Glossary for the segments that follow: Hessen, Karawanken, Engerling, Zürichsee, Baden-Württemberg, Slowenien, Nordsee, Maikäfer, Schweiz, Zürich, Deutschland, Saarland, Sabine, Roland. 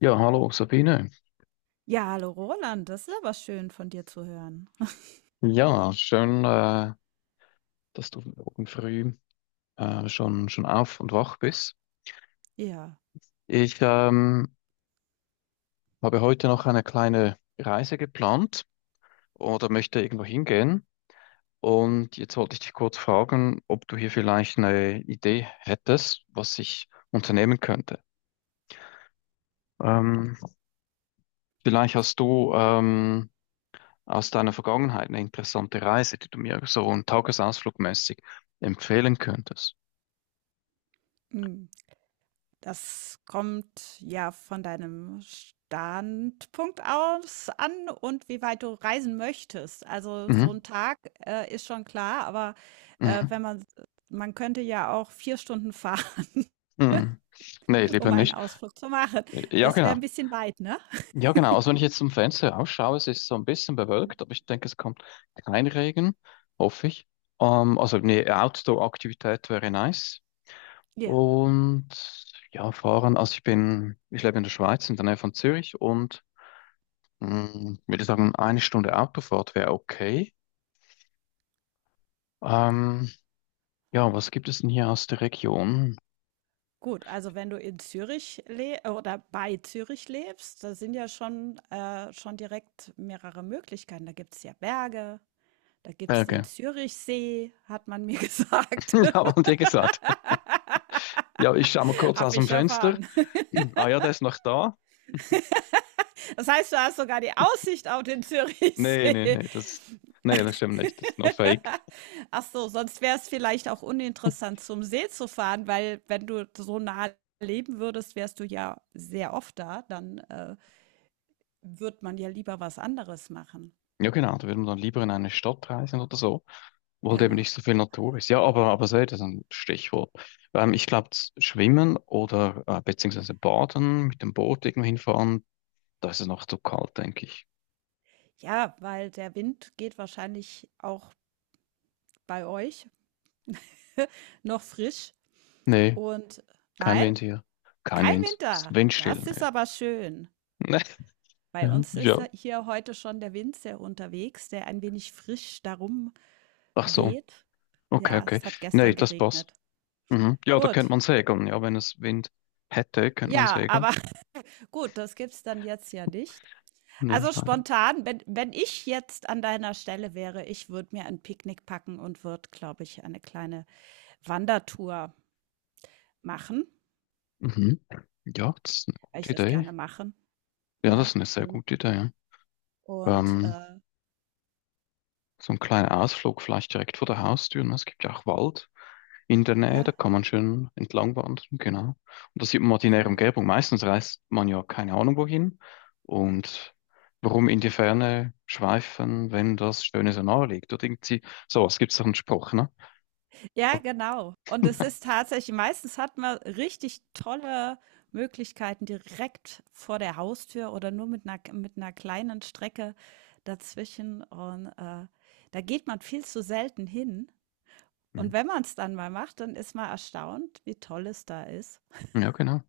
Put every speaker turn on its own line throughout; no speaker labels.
Ja, hallo Sabine.
Ja, hallo Roland, das ist aber schön von dir zu hören.
Ja, schön, dass du morgen früh schon auf und wach bist.
Ja,
Ich habe heute noch eine kleine Reise geplant oder möchte irgendwo hingehen. Und jetzt wollte ich dich kurz fragen, ob du hier vielleicht eine Idee hättest, was ich unternehmen könnte. Ähm, Vielleicht hast du aus deiner Vergangenheit eine interessante Reise, die du mir so einen Tagesausflug mäßig empfehlen könntest.
hm, das kommt ja von deinem Standpunkt aus an und wie weit du reisen möchtest. Also so
Mhm.
ein Tag ist schon klar, aber
Mhm.
wenn man, man könnte ja auch vier Stunden fahren,
Hm. Nee, lieber
um einen
nicht.
Ausflug zu machen.
Ja,
Das wäre
genau.
ein bisschen weit, ne?
Ja, genau. Also wenn ich jetzt zum Fenster rausschaue, es ist so ein bisschen bewölkt, aber ich denke, es kommt kein Regen, hoffe ich. Also eine Outdoor-Aktivität wäre nice.
Ja.
Und ja, fahren. Also ich lebe in der Schweiz, in der Nähe von Zürich und würde sagen, 1 Stunde Autofahrt wäre okay. Ähm, ja, was gibt es denn hier aus der Region?
Gut, also wenn du in Zürich le oder bei Zürich lebst, da sind ja schon, schon direkt mehrere Möglichkeiten. Da gibt es ja Berge, da gibt es den
Berge.
Zürichsee, hat man mir gesagt.
Ja, haben wir dir gesagt. Ja, ich schaue mal kurz aus
Habe
dem
ich
Fenster.
erfahren.
Ah ja, der ist noch da.
Das heißt, du hast sogar die Aussicht auf den
Nee, nee,
Zürichsee.
nee, nee, das stimmt nicht. Das ist nur Fake.
Ach so, sonst wäre es vielleicht auch uninteressant, zum See zu fahren, weil wenn du so nah leben würdest, wärst du ja sehr oft da, dann wird man ja lieber was anderes machen.
Ja, genau, da würden wir dann lieber in eine Stadt reisen oder so, wo halt eben
Genau.
nicht so viel Natur ist. Ja, aber so, das ist ein Stichwort. Ich glaube, Schwimmen oder beziehungsweise Baden mit dem Boot irgendwo hinfahren, da ist es noch zu kalt, denke ich.
Ja, weil der Wind geht wahrscheinlich auch bei euch noch frisch
Nee,
und
kein
nein,
Wind hier. Kein
kein
Wind. Es ist
Winter.
windstill,
Das ist
ne?
aber schön.
Nee.
Bei
Nee.
uns ist
Ja.
ja hier heute schon der Wind sehr unterwegs, der ein wenig frisch darum
Ach so.
weht.
Okay,
Ja,
okay.
es hat
Nee,
gestern
das passt.
geregnet.
Mhm. Ja, da könnte
Gut.
man segeln. Ja, wenn es Wind hätte, könnte man
Ja,
segeln.
aber gut, das gibt's dann jetzt ja nicht.
Nee,
Also
leider.
spontan, wenn ich jetzt an deiner Stelle wäre, ich würde mir ein Picknick packen und würde, glaube ich, eine kleine Wandertour machen,
Mhm. Ja, das ist eine
weil
gute
ich das
Idee.
gerne mache,
Ja, das
ja,
ist eine sehr
und
gute Idee. Ja.
und,
Ähm,
äh
so ein kleiner Ausflug vielleicht direkt vor der Haustür. Ne? Es gibt ja auch Wald in der Nähe,
ja,
da kann man schön entlang wandern, genau. Und da sieht man mal die nähere
genau.
Umgebung. Meistens reist man ja keine Ahnung wohin. Und warum in die Ferne schweifen, wenn das Schöne so nahe liegt? Oder irgendwie, so, es gibt so einen Spruch, ne?
Ja,
So,
genau. Und es ist tatsächlich meistens hat man richtig tolle Möglichkeiten direkt vor der Haustür oder nur mit einer kleinen Strecke dazwischen und da geht man viel zu selten hin. Und
mhm.
wenn man es dann mal macht, dann ist man erstaunt, wie toll es da ist.
Ja, genau.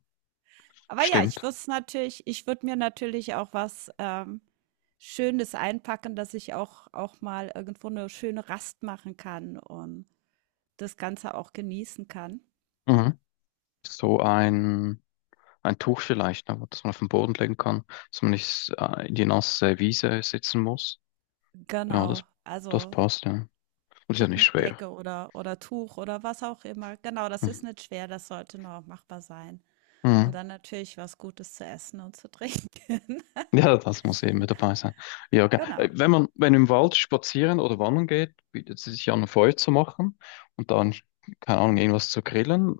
Aber ja,
Stimmt.
ich würde mir natürlich auch was, Schönes einpacken, dass ich auch mal irgendwo eine schöne Rast machen kann und das Ganze auch genießen kann.
Mhm. So ein Ein Tuch vielleicht, aber dass man auf den Boden legen kann, dass man nicht in die nasse Wiese sitzen muss. Ja,
Genau,
das
also
passt, ja. Und ist ja nicht schwer.
Picknickdecke oder Tuch oder was auch immer. Genau, das ist
Mhm.
nicht schwer, das sollte noch machbar sein. Und
Mhm.
dann natürlich was Gutes zu essen und zu trinken.
Ja, das muss eben mit dabei sein. Ja,
Genau.
wenn im Wald spazieren oder wandern geht, bietet es sich ja an, ein Feuer zu machen und dann, keine Ahnung, irgendwas zu grillen,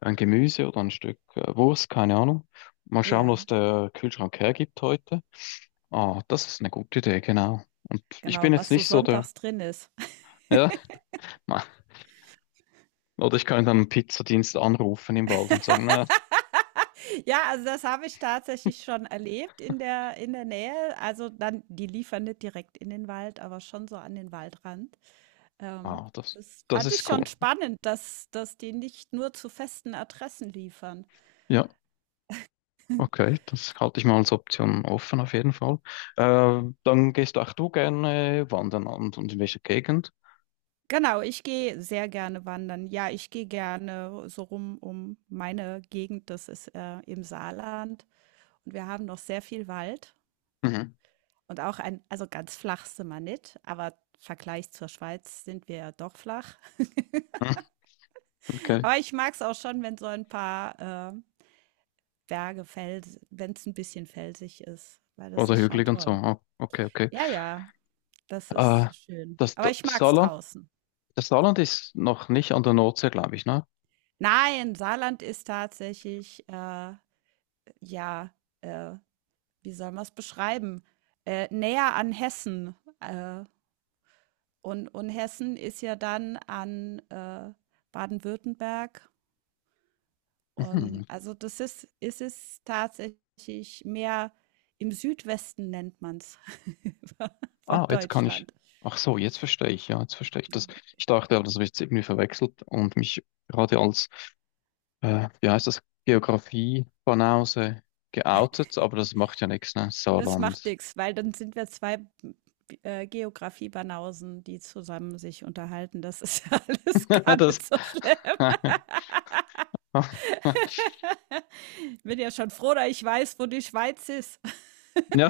ein Gemüse oder ein Stück Wurst, keine Ahnung. Mal schauen, was
Ja,
der Kühlschrank hergibt heute. Ah, das ist eine gute Idee, genau. Und ich bin
genau,
jetzt
was so
nicht so der,
sonntags drin ist.
ja. Oder ich kann dann einen Pizzadienst anrufen im Wald und sagen, na,
Ja, also das habe ich tatsächlich schon erlebt in der Nähe. Also dann die liefern nicht direkt in den Wald, aber schon so an den Waldrand. Ähm,
ah, das,
Das
das
fand ich
ist cool.
schon spannend, dass die nicht nur zu festen Adressen liefern.
Ja, okay, das halte ich mal als Option offen auf jeden Fall. Dann gehst auch du gerne wandern und, in welcher Gegend?
Genau, ich gehe sehr gerne wandern. Ja, ich gehe gerne so rum um meine Gegend, das ist im Saarland. Und wir haben noch sehr viel Wald
Mhm.
und auch ein, also ganz flach sind wir nicht, aber im Vergleich zur Schweiz sind wir ja doch flach.
Hm, okay.
Aber ich mag es auch schon, wenn so ein paar äh, Berge, Fels, wenn es ein bisschen felsig ist, weil das
Oder
ist schon
hügelig und so.
toll.
Ah, okay, okay.
Ja, ja, das
Äh,
ist schön.
das,
Aber
das
ich mag es
Saarland,
draußen.
das Saarland ist noch nicht an der Nordsee, glaube ich, ne?
Nein, Saarland ist tatsächlich, ja, äh, wie soll man es beschreiben, näher an Hessen, und Hessen ist ja dann an, Baden-Württemberg. Und
Mhm.
also das ist ist es tatsächlich mehr im Südwesten nennt man's von
Ah, jetzt kann ich.
Deutschland.
Ach so, jetzt verstehe ich, ja, jetzt verstehe ich das. Ich dachte, aber das habe ich jetzt irgendwie verwechselt und mich gerade als wie heißt das, Geografie von Hause geoutet, aber das macht ja nichts, ne?
Das macht
Saarland.
nix, weil dann sind wir 2 Geografie-Banausen, die zusammen sich unterhalten. Das ist ja alles gar
Das,
nicht so schlimm. Bin ja schon froh, dass ich weiß, wo die Schweiz ist.
ja,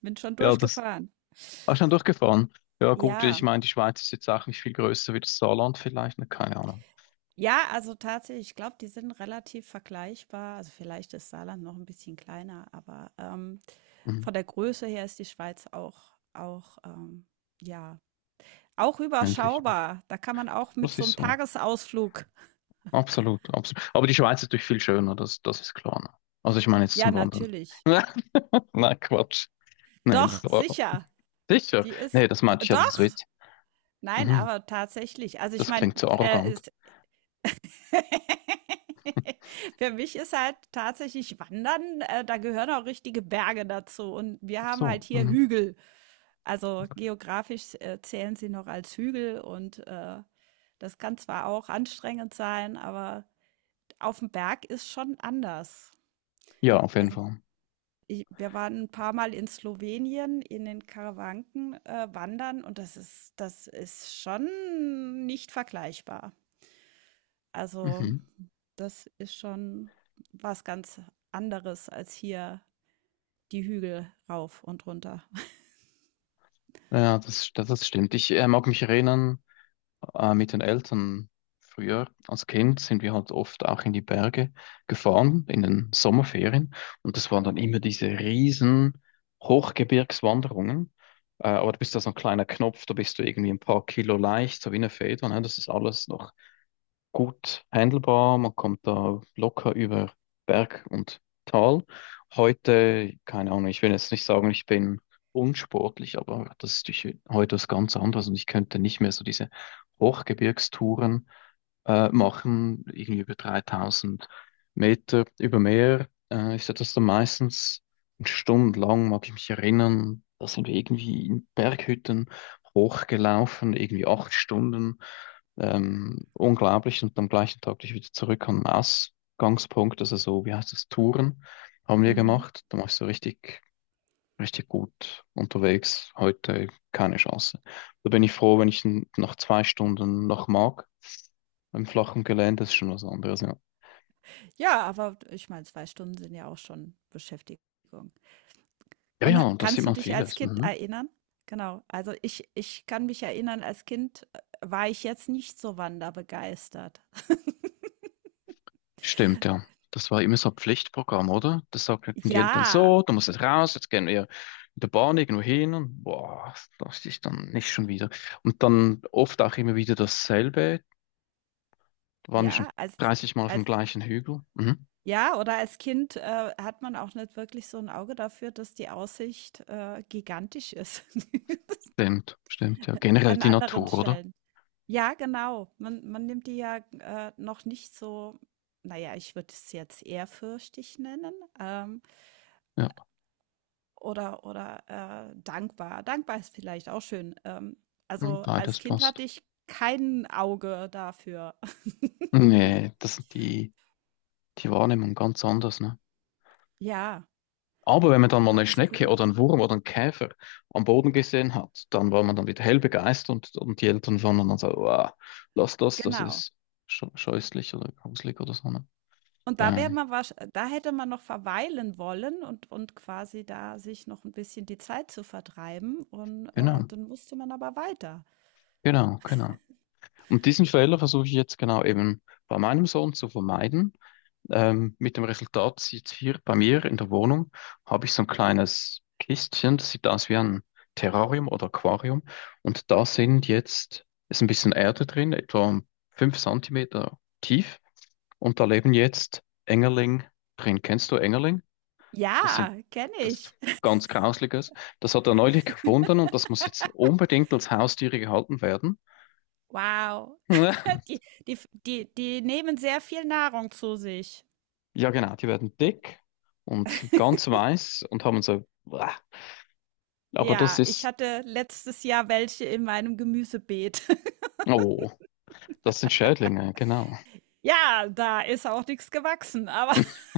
Bin schon
ja, das
durchgefahren.
hast du schon durchgefahren. Ja, gut, ich
Ja.
meine, die Schweiz ist jetzt auch nicht viel größer wie das Saarland vielleicht, ne? Keine Ahnung.
Ja, also tatsächlich, ich glaube, die sind relativ vergleichbar. Also vielleicht ist Saarland noch ein bisschen kleiner, aber
Mhm.
von der Größe her ist die Schweiz ja, auch
Endlich, ne?
überschaubar. Da kann man auch mit
Das
so
ist
einem
so.
Tagesausflug.
Absolut, absolut. Aber die Schweiz ist natürlich viel schöner, das ist klar. Ne? Also ich meine jetzt
Ja,
zum Wandern.
natürlich.
Nein, Quatsch. Nee, das
Doch,
war
sicher.
sicher.
Die ist,
Nee, das meinte ich ja, das ist
doch.
Witz.
Nein,
Mhm.
aber tatsächlich. Also ich
Das
meine,
klingt so arrogant.
für mich ist halt tatsächlich Wandern, da gehören auch richtige Berge dazu. Und wir
Ach
haben halt
so.
hier
Mhm.
Hügel. Also geografisch zählen sie noch als Hügel und das kann zwar auch anstrengend sein, aber auf dem Berg ist schon anders.
Ja, auf jeden
Also
Fall.
ich, wir waren ein paar Mal in Slowenien in den Karawanken wandern und das ist schon nicht vergleichbar. Also
Mhm.
das ist schon was ganz anderes als hier die Hügel rauf und runter.
Ja, das stimmt. Ich mag mich erinnern, mit den Eltern früher als Kind sind wir halt oft auch in die Berge gefahren, in den Sommerferien. Und das waren dann immer diese riesen Hochgebirgswanderungen. Aber du bist da so ein kleiner Knopf, da bist du irgendwie ein paar Kilo leicht, so wie eine Feder. Ne? Das ist alles noch gut handelbar. Man kommt da locker über Berg und Tal. Heute, keine Ahnung, ich will jetzt nicht sagen, ich bin unsportlich, aber das ist durch- heute was ganz anderes und ich könnte nicht mehr so diese Hochgebirgstouren machen, irgendwie über 3000 Meter über Meer. Ich hatte das dann meistens stundenlang, mag ich mich erinnern, da sind wir irgendwie in Berghütten hochgelaufen, irgendwie 8 Stunden. Unglaublich. Und am gleichen Tag bin ich wieder zurück am Ausgangspunkt, also so, wie heißt das, Touren haben wir
Mhm.
gemacht. Da war ich so richtig, richtig gut unterwegs. Heute keine Chance. Da bin ich froh, wenn ich nach 2 Stunden noch mag. Im flachen Gelände ist schon was anderes, ja.
Ja, aber ich meine, 2 Stunden sind ja auch schon Beschäftigung.
Ja,
Und ha
ja, und da sieht
kannst du
man
dich als
vieles.
Kind
Mhm.
erinnern? Genau, also ich kann mich erinnern, als Kind, war ich jetzt nicht so wanderbegeistert.
Stimmt, ja. Das war immer so ein Pflichtprogramm, oder? Das sagten die Eltern
Ja,
so, du musst jetzt raus, jetzt gehen wir mit der Bahn irgendwo hin und boah, das ist dann nicht schon wieder. Und dann oft auch immer wieder dasselbe, da waren wir schon
ja, als
30 Mal auf dem
als
gleichen Hügel. Mhm.
ja, oder als Kind, hat man auch nicht wirklich so ein Auge dafür, dass die Aussicht, gigantisch ist.
Stimmt, stimmt, ja. Generell
An
die
anderen
Natur, oder?
Stellen. Ja, genau. Man nimmt die ja, noch nicht so na ja, ich würde es jetzt ehrfürchtig nennen, ähm,
Ja,
oder oder, dankbar. Dankbar ist vielleicht auch schön.
mhm,
Also, als
beides
Kind
passt.
hatte ich kein Auge dafür.
Nee, das sind die, Die Wahrnehmung ganz anders, ne?
Ja,
Aber wenn man dann mal eine Schnecke oder
absolut.
einen Wurm oder einen Käfer am Boden gesehen hat, dann war man dann wieder hell begeistert und die Eltern waren dann so, wow, lass das, das
Genau.
ist scheußlich oder gruselig oder so. Ne?
Und
Ja,
da hätte man noch verweilen wollen und quasi da sich noch ein bisschen die Zeit zu vertreiben und
genau,
dann musste man aber weiter.
genau, genau. Und diesen Fehler versuche ich jetzt genau eben bei meinem Sohn zu vermeiden. Mit dem Resultat sieht hier bei mir in der Wohnung, habe ich so ein kleines Kistchen, das sieht aus wie ein Terrarium oder Aquarium. Und da sind jetzt, ist ein bisschen Erde drin, etwa 5 Zentimeter tief. Und da leben jetzt Engerling drin. Kennst du Engerling? Das sind,
Ja, kenne
Das ist
ich.
ganz Grausliches. Das hat er neulich gefunden und das muss jetzt unbedingt als Haustiere gehalten werden.
Wow. Die die nehmen sehr viel Nahrung zu sich.
Ja, genau, die werden dick und sind ganz weiß und haben so äh, Aber das
Ja, ich
ist,
hatte letztes Jahr welche in meinem Gemüsebeet.
oh, das sind Schädlinge, genau.
Ja, da ist auch nichts gewachsen, aber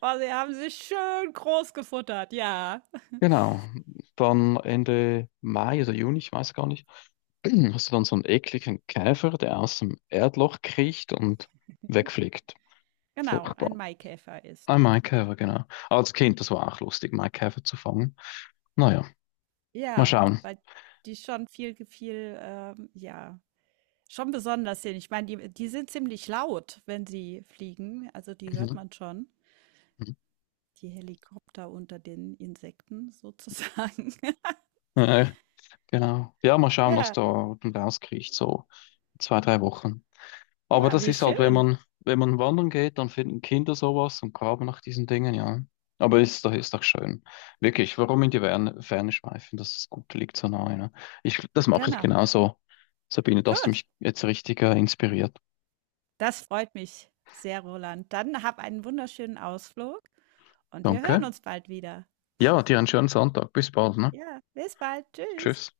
aber sie haben sich schön groß gefuttert, ja.
Genau. Dann Ende Mai oder Juni, ich weiß gar nicht, hast du dann so einen ekligen Käfer, der aus dem Erdloch kriecht und wegfliegt.
Genau, ein
Furchtbar.
Maikäfer ist.
Ein Maikäfer, genau. Als Kind, das war auch lustig, Maikäfer zu fangen. Naja, mal
Ja,
schauen.
weil die schon viel, schon besonders sind. Ich meine, die sind ziemlich laut, wenn sie fliegen, also die hört
Mhm.
man schon.
Mhm.
Die Helikopter unter den Insekten sozusagen.
Äh, genau. Ja, mal schauen, was
Ja,
da unten rauskriecht so in zwei, drei Wochen. Aber
ja,
das
wie
ist halt,
schön.
wenn man wandern geht, dann finden Kinder sowas und graben nach diesen Dingen, ja. Aber ist doch schön. Wirklich, warum in die Ferne, Ferne schweifen? Das ist gut, liegt so nahe, ne? Ich, das mache ich
Genau.
genauso. Sabine, da hast du
Gut.
mich jetzt richtig, inspiriert.
Das freut mich sehr, Roland. Dann hab einen wunderschönen Ausflug und wir hören
Danke.
uns bald wieder.
Ja, dir einen schönen Sonntag. Bis bald, ne?
Ja. Bis bald. Tschüss.
Tschüss.